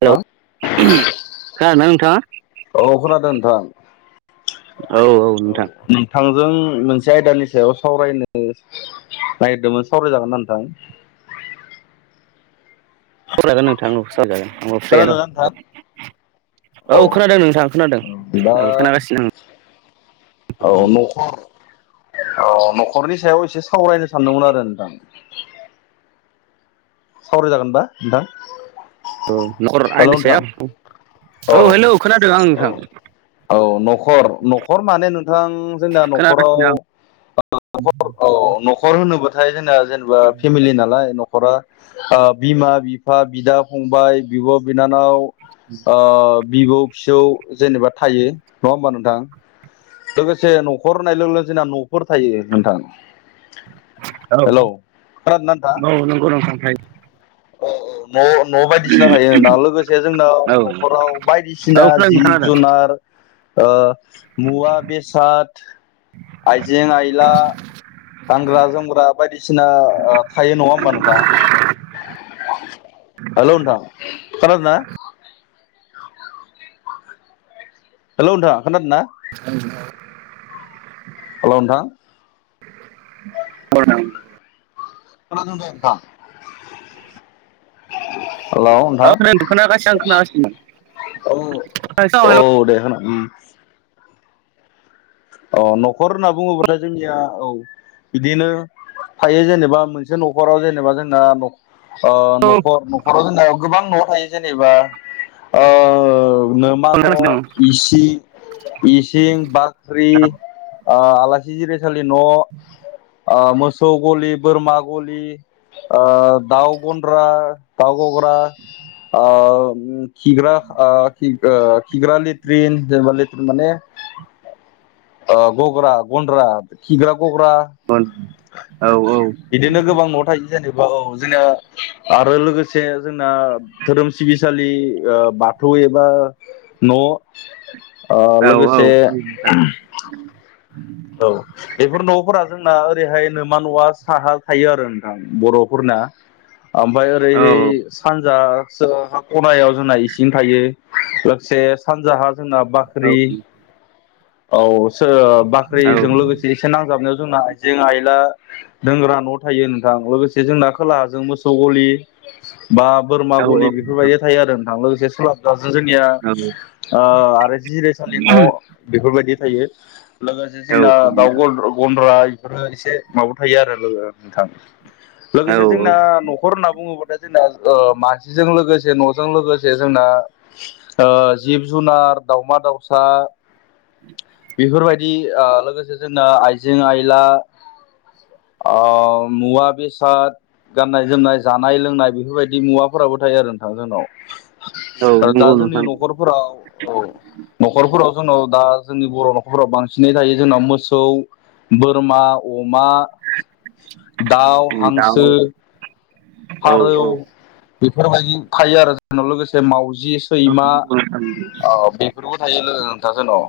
Hello नोंथां खोनादोंना नोंथाङा औ खोनादों नोंथां औ औ नोंथां जों मोनसे आयदानि सायाव सावरायनो नागिरदोंमोन सावरायजागोन ना नोंथां [inaudible] सावरायजागोन नोंथां औ सावरायजागोन आंबो फ्रियानो खोनादोंना नोंथां दं औ खोनादों नोंथाङा खोनादों दा औ खोनागासिनो आं औ नख'र औ न'खरनि सायाव एसे सावरायनो सानदोंमोन आरो नोंथां सावरायजागोनबा नोंथां औ न'खर हेलौ आयदानि नोंथां सायाव औ हेलौ खोनादों आं औ नोंथां औ नख' खर न'खर माने नोंथां जोंना न'खराव खोनागासिनो आं औ न'खर होनोब्लाथाय जोंना जेनेबा फेमिलि नालाय न'खरा ओ बिमा बिफा बिदा फंबाय बिब' बिनानाव ओ बिबौ फिसौ जेनेबा थायो नङा होमबा नोंथां लोगोसे न'खर होननाय लोगो लोगो जोंना न'फोर थायो नोंथां औ हेलौ खोनादों ना नोंथां नंगौ नोंथां थारैनो औ औ न' न' सिना थायो आरो ना लोगोसे औ जोंनाव न'खराव औ बायदिसिना खोनादों जिब खोनादों जुनार मुवा बेसाद आइजें आइला गानग्रा जोमग्रा बायदिसिना थायो नङा होमबा नोंथां हेलौ नोंथां खोनादों ना हेलौ नोंथां खोनादों ना [inaudible] हेलौ नोंथां [unintelligible] खोनादों दे नोंथां हेलौ नोंथां औ खोनागासिनो आं खोनागासिनो औ औ हेलौ दे औ नख'र होनना बुङोब्लाथाय जोंनिया औ बिदिनो थायो जेनेबा मोनसे न'खराव जेनेबा जोंना नख'र नख'राव जेन गोबां नआव थायो जेनेबा ओ नोमा न खोनागासिनो इसि इसिं बाख्रि आं। आलासि जिरायसालि न' आ मोसौ गलि बोरमा गलि ओ दाउ गनद्रा दाव गग्रा आ खिग्रा खिग्रा लेट्रिन जेनेबा लेट्रिन माने गग्रा गन्द्रा खिग्रा ग्रा औ बिदिनो गोबां न थायो जेनेबा औ जोङो आरो लोगोसे जोंना धोरोम सिबिसालि बाथौ एबा न' लोगोसे उम औ बेफोर नफोरा जोंना ओरैहायनोमा नुवा साहा थायो आरो नोंथां बर'फोरना ओमफ्राय औ ओरैहाय सानजा खनायाव जोंना इसिं थायो लोगोसे सानजाहा जोंना औ बाख्रि औ सोर औ साख्रिजों लोगोसे एसे नांजाबनो जोंना आइजें आइला दोंग्रा न थायो नोंथां लोगोसे जोंना खोलाहाजों मोसौ गलि बा बोरमा नोंथां गलि बेफोरबायदि थायो आरो नोंथां लोगोसे सुलाब दा जोंनिया आरो जि जिराय साननि न बेफोरबायदि थायो लोगोसे औ जोंना औ दाउ गन्द्रा बेफोरो एसे माबा थायो आरो लोगो नोंथां। औ लोगोसे जोंना नखर होनना बुङोबाथाय ओ जोंना मानसिजों लोगोसे नजों लोगोसे जोंना ओ जिब जुनार दाउमा दाउसा बेफोरबायदि ओ लोगोसे जोंना आइजें - आयला आ मुवा बेसाद गाननाय जोमनाय जानाय लोंनाय बेफोरबायदि मुवाफोराबो थायो आरो नोंथां औ जोंनाव। दा नंगौ जोंनि नोंथां नखरफोराव नखरफोराव जोंनाव दा जोंनि बर नखरफोरााव बांसिनै थायो जोंनााव मोसौ बोरमा, अ मा, दाउ, उम दाउ हांसो, औ औ फारौ बेफोरबायदि थायो आरो जोंनाव लोगोसे माव जि औ सैमा नंगौ नोंथां बेफोरबो थायो लोगो नोंथास न'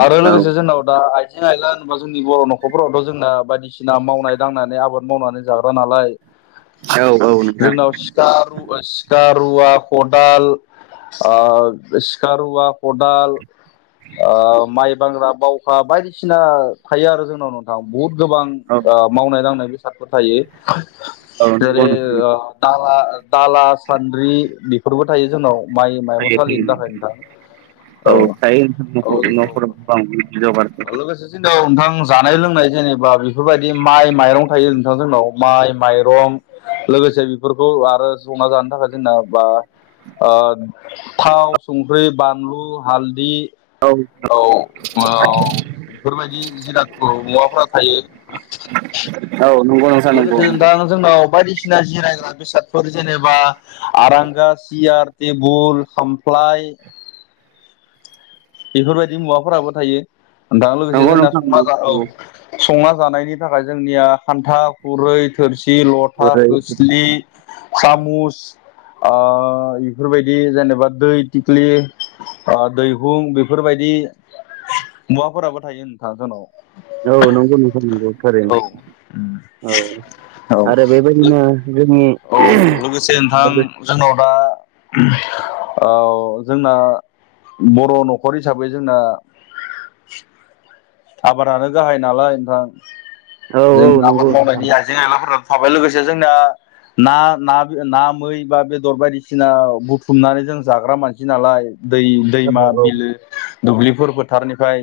आरो औ लोगोसे जोंनाव दा आइजें आइला होनबा जोंनि बर न'खरफोरावथ जोंना बायदिसिना मावनाय दांनानै आबाद मावनानै जागा बो नालाय औ औ नोंथां जोंनाव सिु सिखा - रुवा खदाल आ सिखा - रुवा, खदाल आ माइ बांग्रा बावखा बायदिसिना थायो आरो जोंनाव नोंथां बुहुत गोबां औ मावनाय दांनाय बेसादफोर थायो। औ नंगौ जेरै नोंथां दाला दाला सान्द्रि बेफोरबो थायो जोंनाव माइ माइरं थायो थायो सलिनि थाखाय नोंथां। औ थायो नखर नखर गोबां अलगासेसे नोंथां जानाय लोंनाय जेनेबा बेफोरबायदि माइ माइरं थायो नोंथां जोंनाव माइ माइरं लोगोसे बेफोरखौ आरो जंना जानो थाखाय जोंना बा थाव, संख्रि, बानलु, हालदि औ औ। बेफोरबायदि जिरादखौ मुवाफोरा थायो। नंगौ नोंथां नंगौ लोगोसे नंगौ नोंथां जोंनाव बायदिसिना जिरायग्रा बेसादफोर जेनेबा आरांगा सियार तेबुल क्लाइ बेफोरबायदि मुवाफोराबो थायो दा लोगोसे नंगौ जोंना नोंथां संना नंगौ औ नंगौ संना जानायनि थाखाय जोंनिया खान्था खुरै थोर सि, लथा, ओरै खोस्लि, सामुस ओ बेफोरबायदि जेनेबा दै थिख्लि ओ दै [unintelligible] बेफोरबायदि मुवाफोराबो थायो नोंथां जोंनाव औ नंगौ नोंथां नंगौ थारैनो औ औ आरो औ बेबायदिनो जोंनि बा ओ जोंना बर' न'खर हिसाबै जोंना आबादानो गाहाय नालाय नोंथां औ जों औ आबाद नंगौ नोंथां मावनायनि आइजें आइलाफोरा थाबाय लोगोसे जोंना ना ना ना मै बा बेदर बायदिसिना बुथुमनानै जों जाग्रा मानसि नालाय दै औ दैमा औ बिलो दुब्लिफोर फोथारनिफ्राय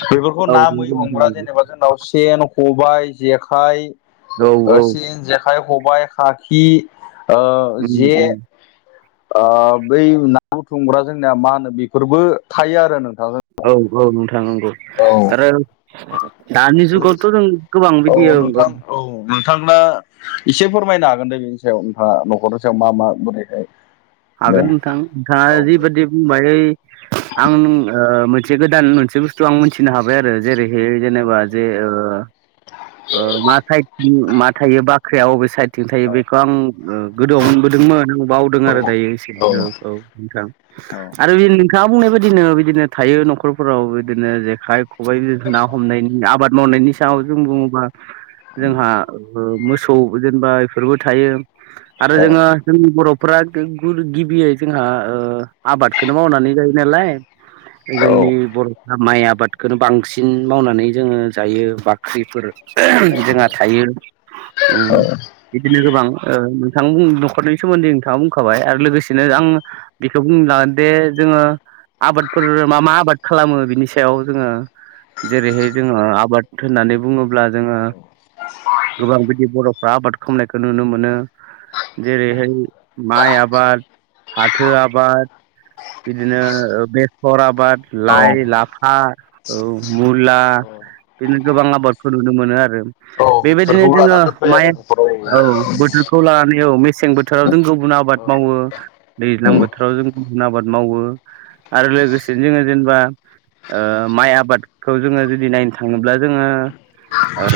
बेफोरखौ औ ना मै नंगौ नोंथां हमग्रा नंगौ जेनेबा जोंनाव सेन, खबाइ, जेखाइ, औ औ ओ सिन, जेखाइ, खबाइ, खाखि ओ उम जे उम ओ बै ना बुथुमग्रा जोंनिया मा होनो बेफोरबो थायो आरो नों औ औ नोंथांं नंगौ आरो दानि लोगोसे जुगावथ' जों गोबां औ बिदि ओं ओं नोंथां औ। नोंथांना एसे फोरमायनो हागोन दे बेनि सायाव नोंथाङा न'खरनि सायाव मा मा बोरैहाय दे हागोन नोंथां नोंथाङा औ दे जिबायदि बुंबाय ओइ आं ओ मोनसे गोदान मोनसे बुस्थु आं मोनथिनो हाबाय आरो जेरै बे औ जेनेबा जे ओ मा ताइपनि मा थायोबा साख्रिया बबे साइथिं थायो औ बेखौ ओ गोदोआवबो औ मोनबोदोंमोन आं बावदों आरो दायो एसे औ औ नोंथां आरो बे नोंथाङा बुंनाय बायदिनो बिदिनो थायो न'खरफोराव बिदिनो जेखाइ खबाइ, बिदिर ना हमनायनि आबाद मावनायनि सायाव जों बुङोबा जोंहाबो मोसौ जेनेबा बेफोरबो थायो आरो जोङो जोंनि बर' फ्रा गिबियै जोंहा आबादखौनो मावनानै जायो नालाय औ औ जोंनि बर'फ्रा माइ आबाद खोनो बांसिन मावनानै जोङो जायो बाख्रिफोर जोंहा थायो उम बिदिनो गोबां नोंथां नखरनि सोमोन्दै नोंथाङा बुंखाबाय आरो लोगोसेनो आं बेखौ बुंनो लागोन दे जोङो आबादफोर मा मा आबाद खालामो बिनि सायाव जोङो जेरैहाय जोङो आबाद होननानै बुङो ब्ला जोङो गोबां बिदि बर'फ्रा आबाद खामनायखौ नुनो मोनो जेरैहाय माइ आबाद फाथो आबाद बिदिनो ओ बेसर आबाद लाइ लाफा औ मुला बिदिनो गोबां आबादखौ नुनो मोनो आरो बेबायदिनो बेफोरखौ जोङो लाना दोनफायो माइ आरो न'खराव औ बो थोरखौ लानानै औ मेसें बोथोराव जों गुबुन आबाद मावो दैज्लां बोथोराव जों गुबुन आबाद मावो आरो लोगोसेनो जोङो जेनबा ओ माइ आबादखौ जोङो जुदि नायनो थाङोब्ला जोङो ओ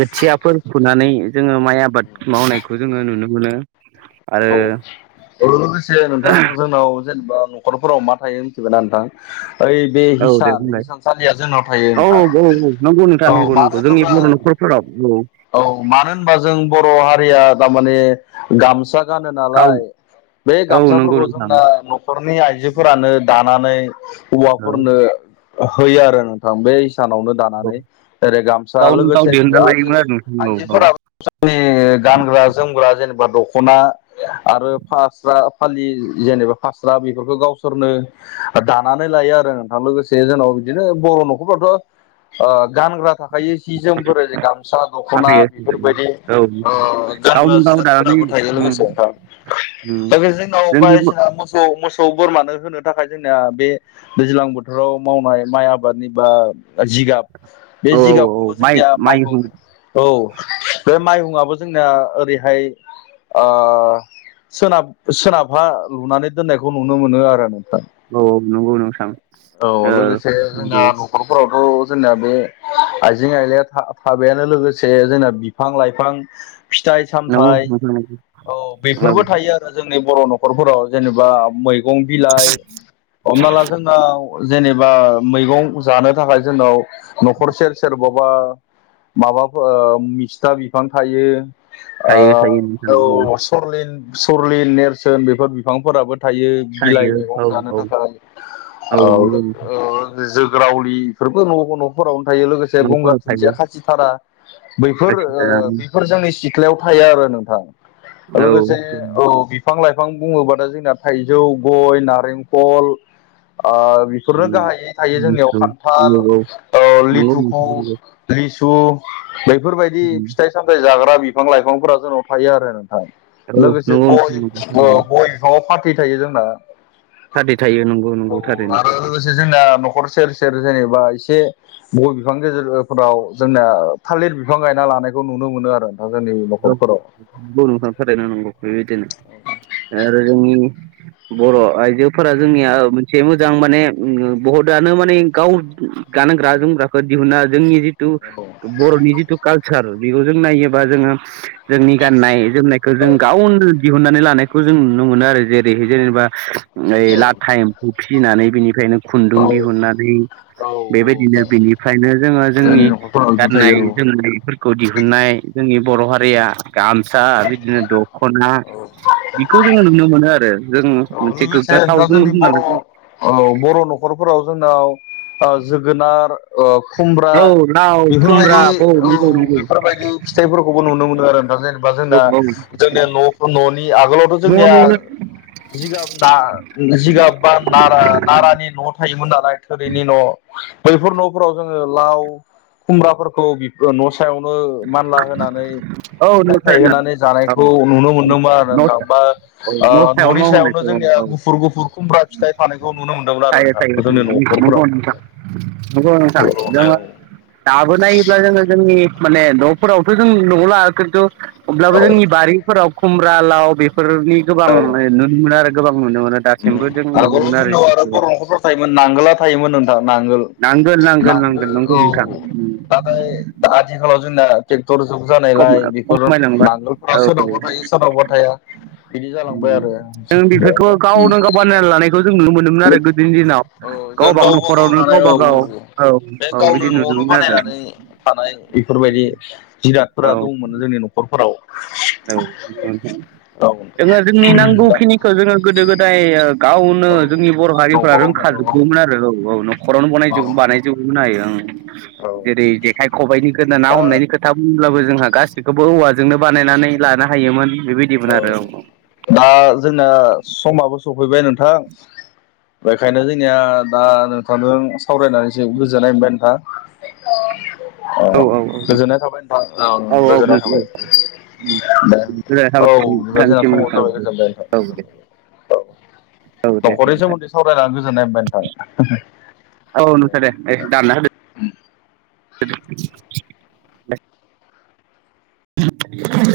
खोथियाफोर फुनानै जोङो माइ आबाद मावनायखौ जोङो नुनो मोनो आरो बे लोगोसे नोंथां जोंनाव जेनबा न'खरफोराव मा थायो मिथिगौना नोंथां? ओइ बे औ दे हिसान बुंलाय हिसानसालिया जोंनाव थायो औ नोथां औ औ मानो होनोबा। फोरा‌ औ। औ मानो होनबा जों बर' हारिया थारमाने गामसा गानो गाव नालाय। बे औ नंगौ गामसाफोरखौ नोंथां जोंना न'खरनि आइजोफोरानो दानानै। औ हौवाफोरनो होयो आरो नोंथां बैस। सानावनो औ दानानै ओेरै गामसा गावनो गाव लोगोसे दिहुनना आइजो लायोमोन आइजोफोराबो। ओ गानग्रा जोमग्रा जेनेबा दख'ना आरो फास्ट। फास्रा फालि जेनेबा फास्रा बेफोरखौ गावसोरनो दानानै लायो आरो नोंथां लोगोसे। जोंनाव बिदिनो बर' न'खरफोरथ' ओ गानग्रा थाख। थाखायो जिस जोमफोर गामसा दख'ना बेफोरबायदि आरो नोंथां औ बाहायो औ ओ गानग्रा गावनो गाव दानानै जिरादफोराबो। थायो‌ उम लोगोसे नोंथां उम जोंनाव दा बे जोंनाव जोंनि ब बायदिसिना मोसौ। मोसौ बोरमानो होनो थाखाय जोंनिया बे दैज्लां बोथोराव मावनाय माइ आबादनि बा। जिगाब बे औ औ औ जिगाबखौबो माइ जोंनिया माइहुं औ बे माइहुआबो। जोंनाया ओरैहाय ओ सोनाब। सोनाबहा लुनानै दोननायखौ नुनो मोनो आरो नों। औ औ नंगौ नोंथां औ ओ लोगोसे जोंना नंगौ न'खरफोराव औ जोंना बो। आइजें आइलाया थाबायानो लोगोसे जोंना बिफां लाइफां। फिथाइ नंगौ सामथाइ नोंथां नंगौ औ बेफोरबो औ थायो आरो। जोंनि बर' न'खरफोराव जेनेबा मैगं बिलाइ हमना ला जोंनाव। जेनेबा मैगं जानो थाखाय जोंनाव न'खर सेर सेरबाव। बा माबाफोर मिस्था बिफां थायो। थायो थायो नोंथां औ औ सरलिन सरलिन नेरसोन बेफोर बिफांफोराबो। थायो बिलाइ थायो मैंगं औ जानो औ थाखाय औ ओ नंगौ जोब। रावलिफोरबो न'बो न'फोराव। थायो लोगोसे गंगार न'फोराव दुुनदिया थायो खासि थारा बैफोर खासि ओ दानानै बिफोर जोंनि सि सिथ्लायाव थायो आरो नोंथां। औ। लोगोसे औ बिफां लाइफां बुङोबा थाय जोंना थाइजौ गय नारेंखल। ओ बेफोरनो गाहायै थायो जोंनियाव नंगौ खान्थाल नंगौ औ ओ नंगौ लिथुखु नोंथां नंगौ लिस बैफोरबायदि उम फिथाइ सामथायाइ जाग्रा बिफां लाइफांफोरा जोंनाव थायो आरो। ओ औ लोगोसे नंगौ नोंथां गय नंगौ ओ थारैनो गयफ्राव फाथै थायो जोंना। थारै थायो नंगौ औ नंगौ थारैनो आरो लोगोसे जोंना न'खर सेर सेर जेनेबा इसे गय बिफां गेजेरफोराव जोंना थालिर बिफां गायना लानायखौ नुनो मोनो आरो। नोंथां जोंनि न'खरफोराव औ नोंथां थालिर बिफांखौ गायो गेजेर गेजेर आरो [unintelligible] [inaudible] बर' आइजोफोरा जोंनिया मोनसे मोजां माने बहुतानो माने गाव गानग्रा जोमग्राखौ दिहुनना जोंनि जि थु औ बर'नि जिथु कालसार बेखौ जों नायोबा जोङो जोंनि गाननाय जोमनायखौ औ जों गावनो दिहुननानै लानायखौ जों नुनो मोनो आरो जेरै जेनेबा इ लाथा नोंथां एम्फौ फिसिनानै बिनिफ्रायनो औ खुन्दुं दिहुननानै औ बेबायदिनो नोंथां बिनिफ्रायनो जोङो जोंनि न'खरफोराव बेफोर गाननाय थायो औ जोमनायफोरखौ दिहुन मोननाय जोंनि बर' हारि या गामसा बिदिनो दख'ना बिखौ जोङो नुनो मोनो आरो जों मोनसे लोगोसे गोग्गाथाव दा जों जोंनि बर होननानै ओ बर' न'खरफोराव जोंनाव ओ जोगोनार ओ खुमब्रा औ लाव खुमब्रा बेफोरबायदि औ नंगौ बेफोरबायदि फिथाइफोरखौबो नुनो मोनो आरो दा जेनेबा जोंना नंगौ जोंनिया न' न'नि आगोलावथ' औ जोंनिया न' जिगाब बा जिगाब बा नारा नारानि न' थायोमोन नालाय थोरिनि न'। बैफोर न'फोराव जोङो लाव खुमब्राफोरखौ बि न' स फिथाइयावनो मानला होनानै फिथाइ थाइहोनानै जानायखौ नुनो मोनदोंमोन आरोना। ओ न'नो औ न' ननि थारैनो सा औ न' सायावनो औ न' सायाव न' जोंनिया होननायखौ औ गुफुर गुफुर खुमब्रा फिथाइ फानायखौ नुनो मोन्दोंमोन आरो थायो थायो नोंथां जोंनि नंगौ न'खरफोराव। नोंथां नंगौ नोंथां आगोलावहाय जोङो औ दाबो नायोब्ला जोङो जोंनि माने न'फोरावथ' जों न'आव ला खिन्थु अब्लाबो जोंनि औ बारिफोराव खुमब्रा लाव बे फोरनि गोबां औ नुनो मोनो आरो गोबां नुनो मोनो दासिमबो जों नुनो आगोलाव मोनो जोंनाव आरो बेफोरखौ बर' न'खरफोराव थायोमोन नांगोला थायोमोन नोंथां नांगोल। नांगोन नांगोन नांगोल नांगोन नंगौ औ नोंथां नाथाय आथिखालाव जोंना तेक थर जुग जानायलाय बेफोर खमायलांबा नांगोलफोरा सोरनावबा थायो सोरनावबा थाया। बिदि जालांबाय आरो जों बेफोरखौ गावनो गाव बानायना लानायखौ जों नुनो मोनोमोन आरो गोदोनि दिनाव औ जों गावबा गाव न'खरावनो लानाय गावबा औ गाव। औ बे औ गावनो बिदि न'आवनो नुदोंमोन आरो। बानायनानै फोर औ दंमोन जोंनि न'खरफोराव। औ औ जोङो जोंनि दा नांगौखिनिखौ जोङो गोदो गोदाय ओ गावनो औ जोंनि बर' हारिफ्रा न'खरावनो औ रोंखाजोगौमोन आरो औ औ न'खरावनो बनाय औ बानायजोबोमोन हायो। औ जेरै जेखाइ खबाइनि गोदो ना दा हमनायनि खोथा बुंब्लाबो जोंहा गासिखौबो औवा जोंनो बानायनानै लानो हायोमोन बेबायदिमोन औ आरो। दा जोंना समाबो सफैबाय नोंथां। बेखायनो जोंनिया दा नोंथांजों सावरायनानैसो गोजोननाय मोनबाय नोंथां। औ गोजोननाय थाबाय नोंथां औ गोजोननाय थाबाय। औ बिब जोंना समाव जाबाय गोजोनबाय नोंथां औ दे औ न'खरनि दे सोमोन्दै सावरायनानै गोजोननाय मोनबाय नोंथां। औ नोंथां दे ए दानना होदो। [unintelligible]